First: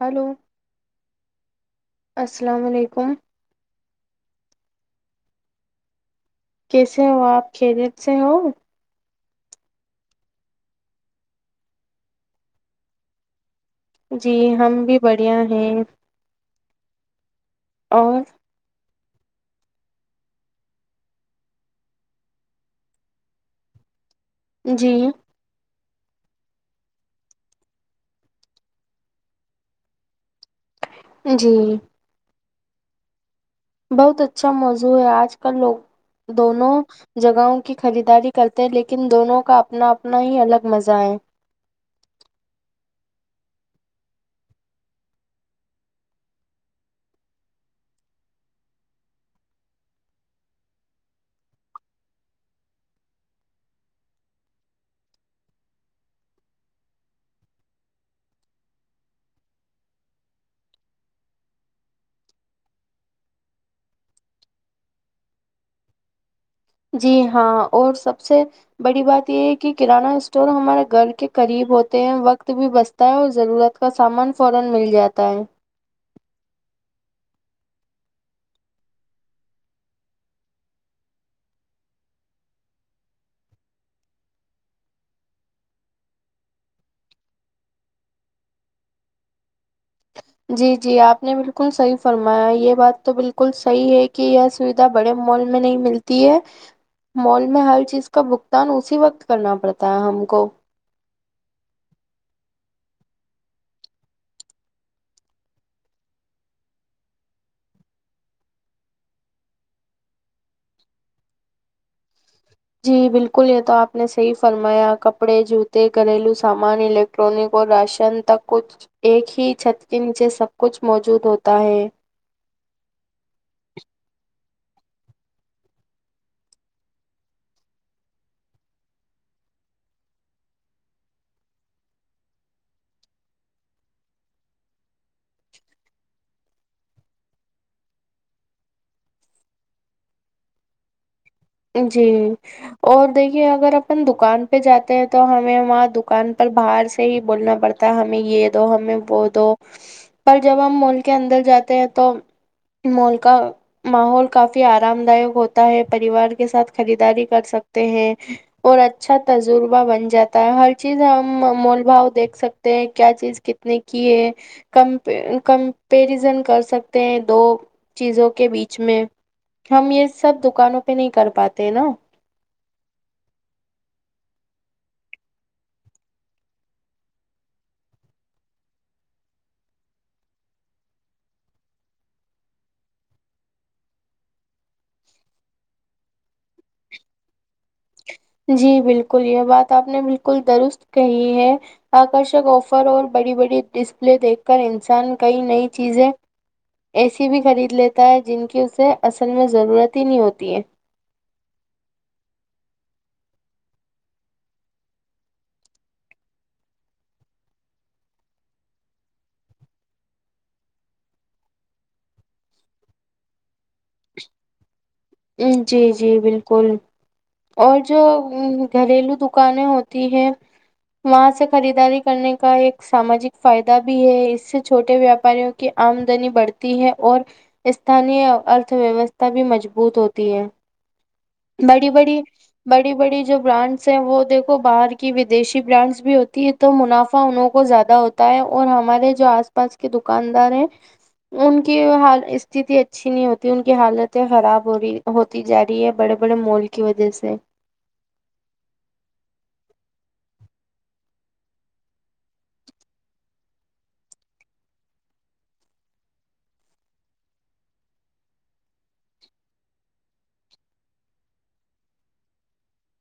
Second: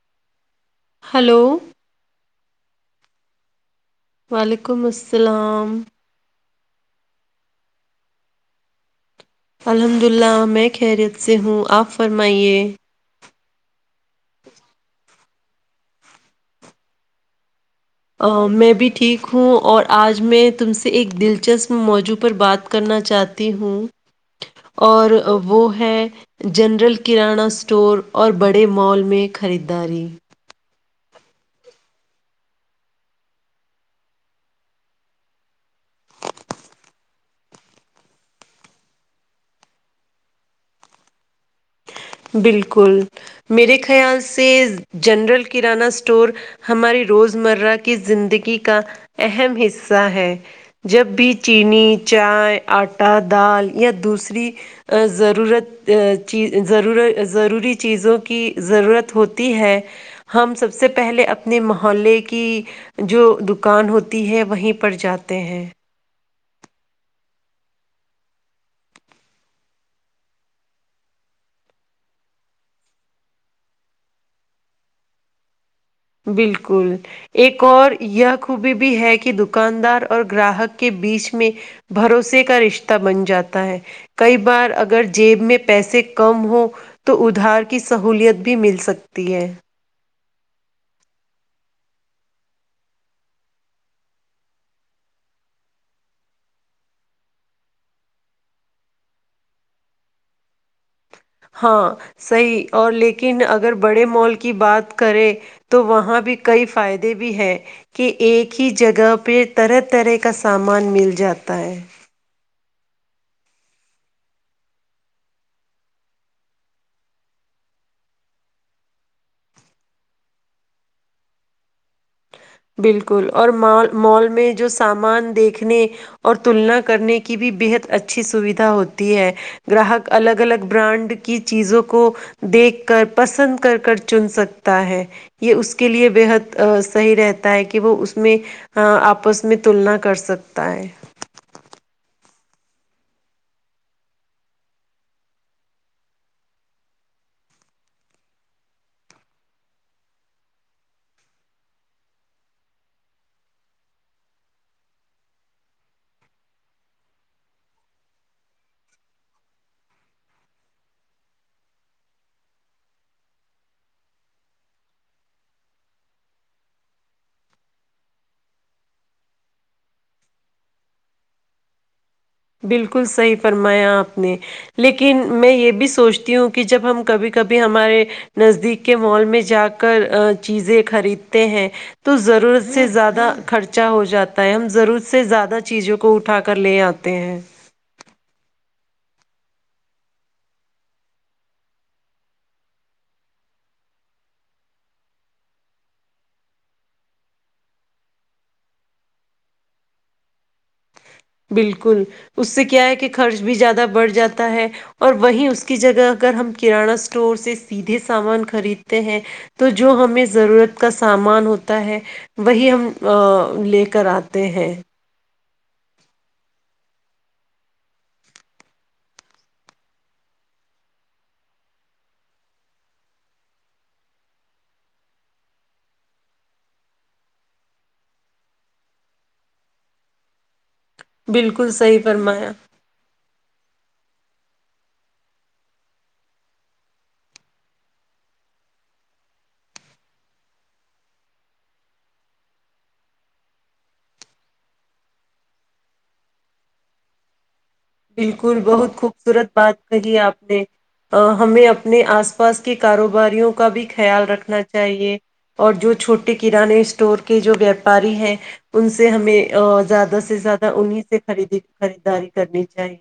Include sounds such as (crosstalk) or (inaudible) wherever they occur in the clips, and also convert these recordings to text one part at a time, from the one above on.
hello hello السلام علیکم وعلیکم السلام کیسے ہو آپ کیریت سے ہو الحمد للہ میں خیریت سے ہوں آپ فرمائیے جی ہم بھی بڑھیا ہیں اور ا میں بھی ٹھیک ہوں اور آج میں تم سے ایک دلچسپ موضوع پر بات کرنا چاہتی ہوں جی اور وہ ہے جنرل کررانہ اسٹور اور بڑے مال میں خریداری جی بہت اچھا موضوع ہے آج کل لوگ دونوں جگہوں کی خریداری کرتے ہیں لیکن دونوں کا اپنا اپنا ہی الگ مزہ ہے بالکل میرے خیال سے جنرل کریانہ اسٹور ہماری روز مرہ کی زندگی کا اہم حصہ ہے جب بھی چینی چائے آٹا دال یا دوسری ضرورت چیز ضرور ضروری چیزوں کی ضرورت ہوتی ہے ہم سب سے پہلے اپنے محلے کی جو دکان ہوتی ہے وہیں پر جاتے ہیں جی ہاں اور سب سے بڑی بات یہ ہے کہ کرانہ سٹور ہمارا گن کے قریب ہوتے ہیں وقت بھی بچتا ہے اور ضرورت کا سامان فورا مل جاتا ہے بالکل ایک اور یہ خوبی بھی ہے کہ دکاندار اور گراہک کے بیچ میں بھروسے کا رشتہ بن جاتا ہے کئی بار اگر جیب میں پیسے کم ہوں تو ادھار کی سہولت بھی مل سکتی ہے جی جی آپ نے بالکل صحیح فرمایا یہ بات تو بالکل صحیح ہے کہ یہ سویدھا بڑے مال میں نہیں ملتی ہے مال میں ہر چیز کا بگتان اسی وقت کرنا پڑتا ہے ہم کو ہاں صحیح اور لیکن اگر بڑے مال کی بات کریں تو وہاں بھی کئی فائدے بھی ہیں کہ ایک ہی جگہ پہ طرح طرح کا سامان مل جاتا ہے جی بالکل یہ تو آپ نے صحیح فرمایا کپڑے جوتے گھریلو سامان الیکٹرانک اور راشن تک کچھ ایک ہی چھت کے نیچے سب کچھ موجود ہوتا ہے بالکل اور م مال میں جو سامان دیکھنے اور تلنا کرنے کی بھی بےحد اچھی سویدھا ہوتی ہے گراہک الگ الگ برانڈ کی چیزوں کو دیکھ کر پسند کر کر چن سکتا ہے یہ اس کے لیے بےحد صحیح رہتا ہے کہ وہ اس میں آپس میں تلنا کر سکتا ہے جی اور دیکھیے اگر اپن دکان پہ جاتے ہیں تو ہمیں وہاں دکان پر باہر سے ہی بولنا پڑتا ہے ہمیں یہ دو ہمیں وہ دو پر جب ہم مال کے اندر جاتے ہیں تو مال کا ماحول کافی آرام داک ہوتا ہے پریوار ساتھ خریداری کر سکتے ہیں اور اچھا تجربہ بن جاتا ہے ہر چیز ہم مول بھؤ دیکھ سکتے ہیں کیا چیز کتنے کی ہے ک کمپیرزن کر سکتے ہیں دو چیزوں کے بیچ میں ہم یہ سب دکانوں پہ نہیں کر پات نا بالکل صحیح فرمایا آپ نے لیکن میں یہ بھی سوچتی ہوں کہ جب ہم کبھی کبھی ہمارے نزدیک کے مال میں جا کر چیزیں خریدتے ہیں تو ضرورت سے زیادہ خرچہ ہو جاتا ہے ہم ضرورت سے زیادہ چیزوں کو اٹھا کر لے آتے تیز جی بالکل یہ بات آپ نے بالکل درست کہی ہے آکرشک آفر اور بڑی بڑی ڈسپلے دیکھ کر انسان کئی نئی چیزیں ایسی بھی خرید لیتا ہے جن کی اسے اصل میں ضرورت ہی نہیں ہوتی ہے بالکل اس سے کیا ہے کہ خرچ بھی زیادہ بڑھ جاتا ہے اور وہی اس کی جگہ اگر ہم کرانہ اسٹور سے سیدھے سامان خریدتے ہیں تو جو ہمیں ضرورت کا سامان ہوتا ہے وہی ہم لے کر آتے ہیں جی جی بالکل اور جو گھریلو دکانیں ہوتی ہے وہاں سے خریداری کرنے کا ایک ساماجک فائدہ بھی ہے اس سے چھوٹے ویاپاریوں کی آمدنی بڑھتی ہے اور استانییہ ارتھ ویوستھا بھی مجبو بوت ہوتی ہے بالکل بڑی صحیح بڑی فرمایا بڑی بڑی جو برانڈ سے وہ دیکھو باہر کی ودیشی برانڈس بھی ہوتی ہے تو منافع انوں کو زیادہ ہوتا ہے اور ہمارے جو آس پاس کے دکاندار ہیں ان کیال است اچھی نہیں ہوتی ان کی حالتیں خراب ہو رہی ہوتی جا رہی ہے بڑے بڑے مول کی وجہ سے بالکل بہت خوبصورت بات کہی آپ ہمیں اپنے آس پاس کے کاروباریوں کا بھی خیال رکھنا چاہیے اور جو چھوٹے کانے اسٹور کے جو ویاپاری ہیں ان سے ہمیں زیادہ سے زیادہ انہیں سے خریدی خریداری کرنی جاہے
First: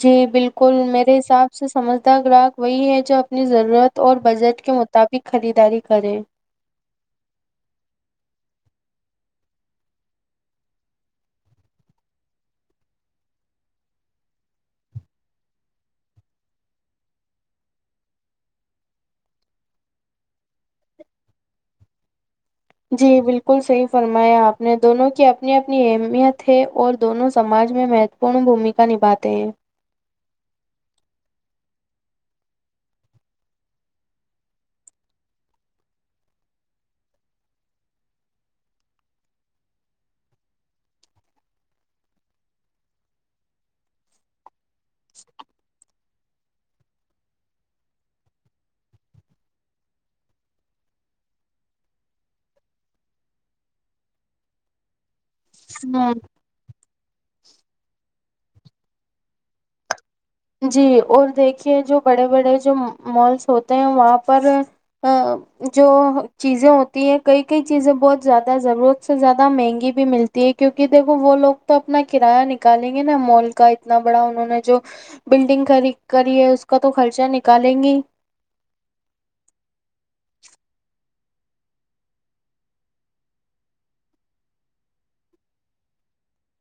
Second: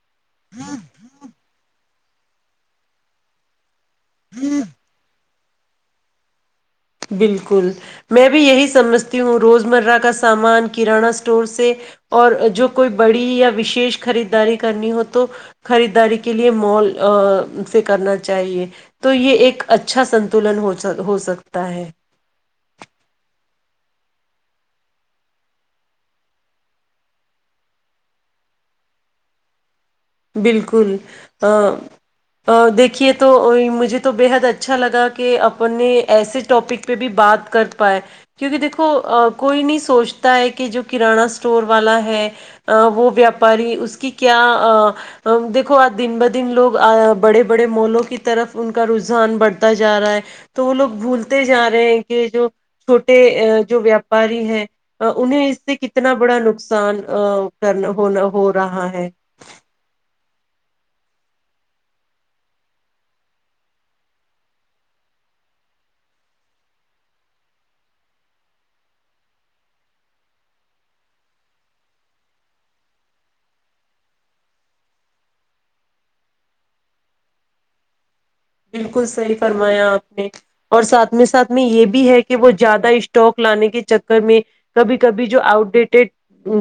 جی بالکل میرے حساب سے سمجھ گراہک وہی ہے جو اپنی ضرورت اور بجٹ کے مطابق خریداری کرے بالکل میں بھی یہی سمجھتی ہوں روز مرہ کا سامان کررانہ اسٹور سے اور جو کوئی بڑی یا وشیش خریدداری کرنی ہو تو خریداری کے لیے مال سے کرنا چاہیے تو یہ ایک اچھا سنتلن ہو سکتا تا ہے جی بالکل صحیح فرمایا آپ نے دونوں کی اپنی اپنی اہمیت ہے اور دونوں سماج میں مہتوپورن بھومکا نبھاتے ہیں بالکل دیکھیے تو مجھے تو بےحد اچھا لگا کہ اپنے ایسے ٹاپک پہ بھی بات کر پائے کیونکہ دیکھو کوئی نہیں سوچتا ہے کہ جو کررانہ اسٹور والا ہے وہ ویاپاری اس کی کیا ا دیکو آج دن ب دن لوگ بڑے بڑے مولوں کی طرف ان کا رجحان بڑھتا جا رہا ہے تو وہ لوگ بھولتے جا رہے ہیں کہ جو چھوٹے جو ویاپاری ہے انہیں اس سے ہ کتنا بڑا نقصان کرنا ہونا ہو ہو رہا ہے جی اور دیکھیے جو بڑے بڑے جو مالس ہوتے ہیں وہاں پر جو چیزیں ہوتی ہیں کئی کئی چیزیں بہت زیادہ ضرورت سے زیادہ مہنگی بھی ملتی ہے کیونکہ دیکھو وہ لوگ تو اپنا کرایہ نکالیں گے نا مال کا اتنا بڑا انہوں نے جو بلڈنگ کری ہے اس کا تو خرچہ نکالیں گی بالکل صحیح فرمایا آپ نے اور ساتھ میں ساتھ میں یہ بھی ہے کہ وہ زیادہ اسٹاک لانے کے چکر میں کبھی کبھی جو آؤٹ ڈیٹڈ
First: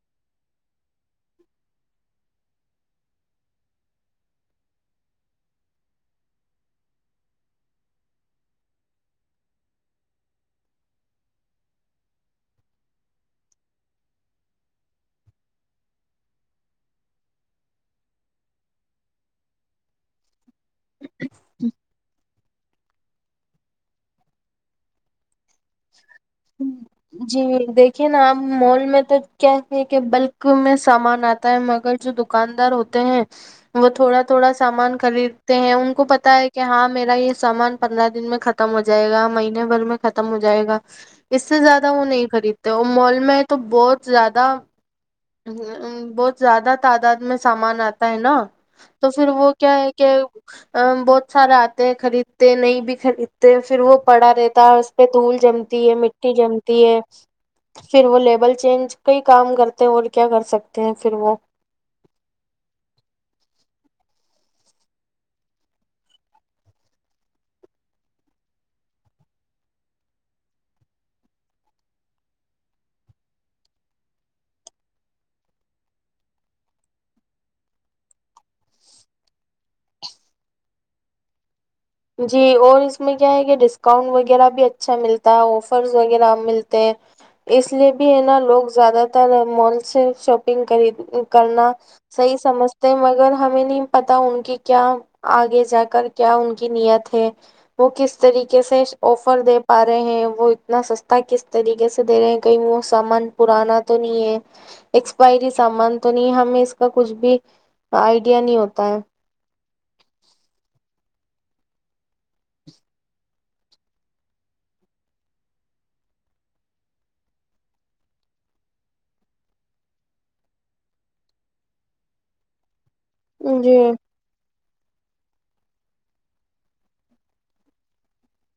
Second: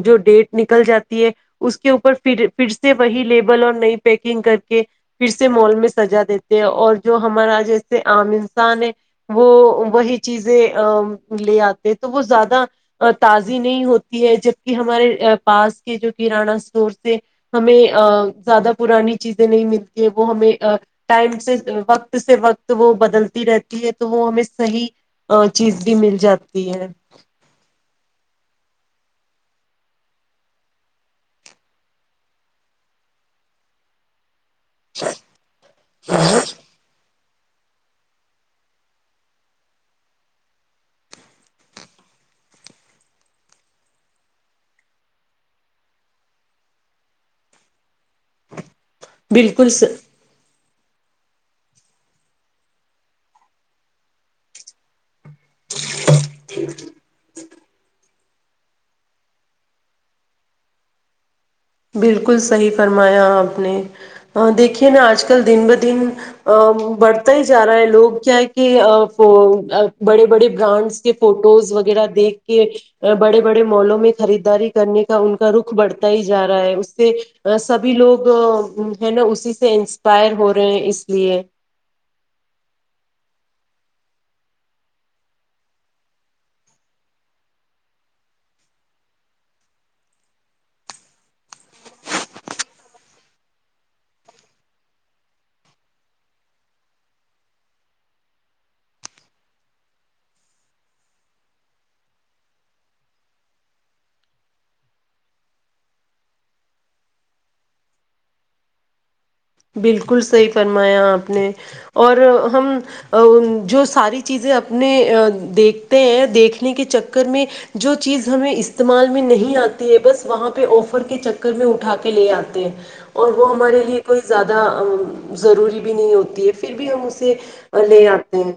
جو ڈیٹ نکل جاتی ہے اس کے اوپر پھر سے وہی لیبل اور نئی پیکنگ کر کے پھر سے مال میں سجا دیتے اور جو ہمارا جیسے عام انسان ہے وہ وہی چیزیں لے آتے تو وہ زیادہ تازی نہیں ہوتی ہے جبک ہمارے پاس کے جو کرانہ اسٹور سے ہمیں زیادہ پرانی چیزیں نہیں ملتی وہ ہمیں ٹائم سے وقت سے وقت وہ بدلتی رہتی ہے تو وہ ہمیں صحیح چیز بھی ملتی جی دیکھیے نا آپ مال میں کیاتے کہ بلک میں سامان آتا ہے مگر جو دکاندار ہوتے ہیں وہ تھوڑا تھوڑا سامان خریدتے ہیں ان کو پتا ہے کہ ہاں میرا یہ سامان پندرہ دن میں ختم ہو جائے گا مہینے بھر میں ختم ہو جائے گا اس سے زیادہ وہ نہیں خریدتے اور مال میں تو بہت زیادہ بہت زیادہ تعداد میں سامان آتا ہے نا تو پھر وہ بالکل کیا ہے کہ ا بہت سارا آتے ہیں خریدتے نہیں بھی خریدتے پھر وہ پڑا رہتا ہے اس پہ دول جمتی ہے م (unintelligible) جمتی ہے پھر وہ لی ڈبل چینج کئی کام کرتے ہیں اور کیا کر سکتے ہیں پھر وہ بالکل صحیح فرمایا آپ نے دیکھیے نا آج کل دن ب دن بڑھتا ہی جا رہا ہے لوگ کیا کہ بڑے بڑے برانڈس کے فوٹوز وغیرہ دیکھ کے بڑے بڑے مالوں میں خریداری کرنے کا ان کا رخ بڑھتا ہی جا رہا ہے اس سے سبھی لوگ ہے نا اسی سے انسپائر ہو رہے ہیں اس لیے جی اور اس میں کیا ہے کہ ڈسکاؤنٹ وغیرہ بھی اچھا ملتا ہے آفرز وغیرہ ملتے ہیں اس لیے بھی ہے نا لوگ زیادہ تر مال سے شاپنگ کر کرنا صحیح سمجھتے ہیں مگر ہمیں نہیں پتا ان کے کیا آگے جا کر کیا کی نیت ہے وہ کس طریقے سے آفر دے پا رہے ہیں وہ اتنا سستا کس طریقے سے دے رہے ہیں کہیں وہ سامان پرانا تو نہیں ہے ایکسپائری سامان تو نہیں ہے ہمیں اس کا کچھ بھی آئیڈیا نہیں ہوتا ہے بالکل صحی فرمایا آپ نے اور ہم جو ساری چیزیں اپنے دیکھتے ہیں دیکھنے کے چکر میں جو چیز ہمیں استعمال میں نہیں آتی ہے بس وہاں پہ آفر کے چکر میں اٹھا کے لے آتے ہیں اور وہ ہمارے لی جی زہ ضروری بھی نہیں ہوتی ہے پھر بھی ہم اسے لے آتے ہیں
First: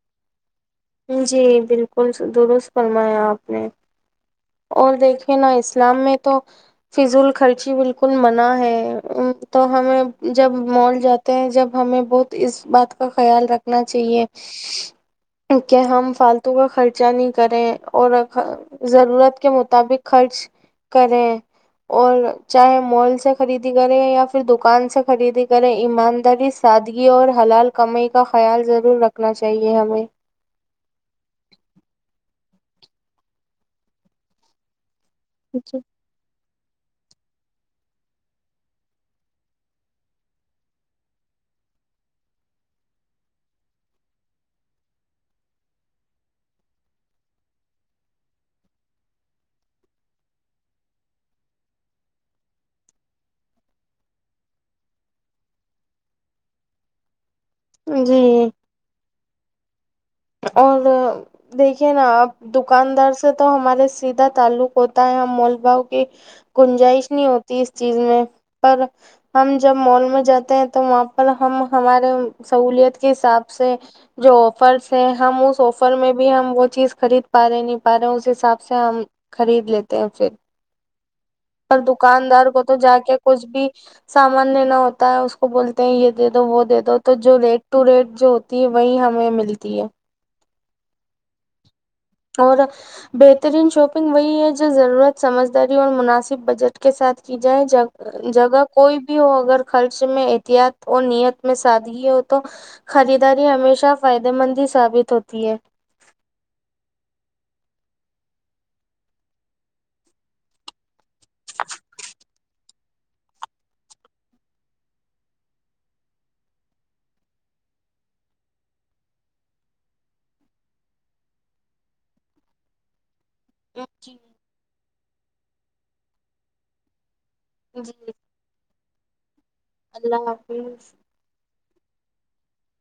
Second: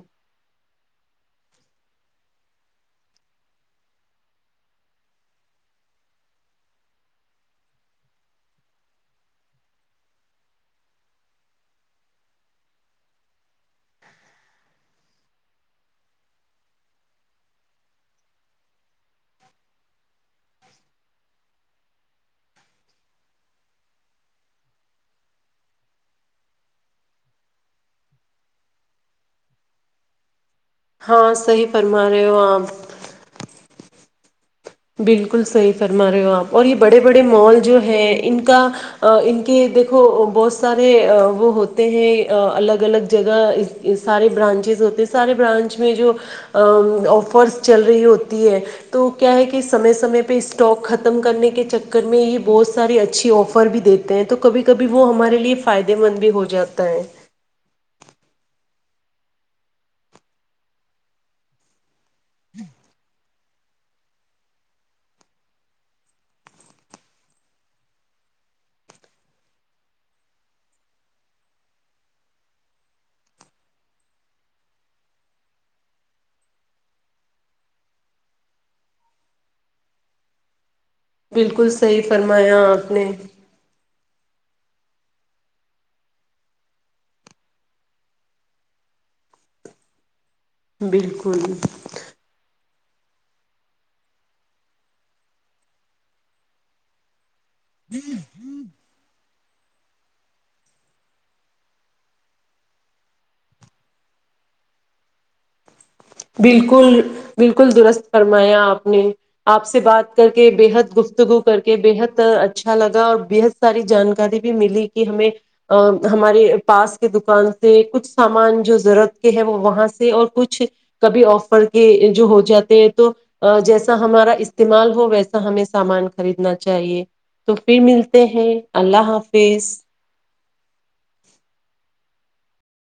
جی بالکل درست فرمایا آپ نے اور دیکھے نا اسلام میں تو فض ال خرچی بالکل منع ہے تو ہمیں جب مال جاتے ہیں جب ہمیں بہت اس بات کا خیال رکھنا چاہیے کہ ہم فالتو کا خرچہ نہیں کریں اور ضرورت کے مطابق خرچ کریں اور چاہے مال سے خریدی کریں یا پھر دکان سے خریدی کریں ایمانداری سادگی اور حلال کم کا خیال ضرور رکھنا چاہیے ہمیں ہاں صحیح فرما رہے ہو آپ بالکل صحیح جی فرما رہے ہو آپ اور یہ بڑے بڑے مال جو ہیں ان کا ان کے دیکھو بہت سارے وہ ہوتے ہیں الگ الگ جگہ سارے برانچیز ہوتے ہیں سارے برانچ میں جو آفرس چل رہی ہوتی ہے تو کیا ہے کہ کہ سمے سمے پہ اسٹاک ختم کرنے کے چکر میں یہ بہت ساریے اچھیے آفر بھی دیتے ہیں تو کبھی کبھی وہ ہمارے لیے فائدے مند بھی ہو جاتا ہے جی اور دیکھیے نا آپ دکاندار سے سے تو ہمارے سیدھا تعلق ہوتا ہے ہم مال باؤ کی گنجائش نہیں ہوتی اس چیز میں پر ہم جب مال میں جاتے ہیں تو وہاں پر ہم ہمارے سہولت کے حساب سے جو آفرس سے ہم اسس آفر میں بھی ہم وہ چیز خرید پا رہے نہیں پا رہے اس حساب سے ہم خرید لیتے ہیں پھر بالکل اور صحیح دکاندار کو فرمایا تو آپ جا نے کے کچھ بھی سامان لینا ہوتا ہے اس کو بولتے ہیں یہ دے دو وہ دے دو تو جو ریٹ ٹو ریٹ جو ہوتی ہے وہی ہمیں ملتی تی ہے (unintelligible) بالکل اور بہترین شاپنگ وہی ہے جو ضرورت سمجھداری اور مناسب بجٹ کے ساتھ چی جیں ج جگہ کوئی بھی ہو اگر خرچ میں احتیاط اور نیت میں سادگی ہو تو خریداری ہمیشہ فائدے مند ہی ثابت ہوتی ہے بالکل بالکل درست فرمایا آپ نے آپ سے بات کر کے بےحد گفتگو کر کے بےحد اچھا لگا اور بےحد ساری جانکاری بھی ملی کہ ہمیں ہمارے پاس کے دکان سے کچھ سامان جو ضرورت کے ہے وہ وہاں سے اور کچھ کبھی آفر کے جو ہو جاتے ہیں تو جیسا جی ہمارا استعمال ہو ویسا تو ہمیں سامان خریدنا چاہیے تو پھر جی ملتے ہیں اللہ حافظ اللہ حافظ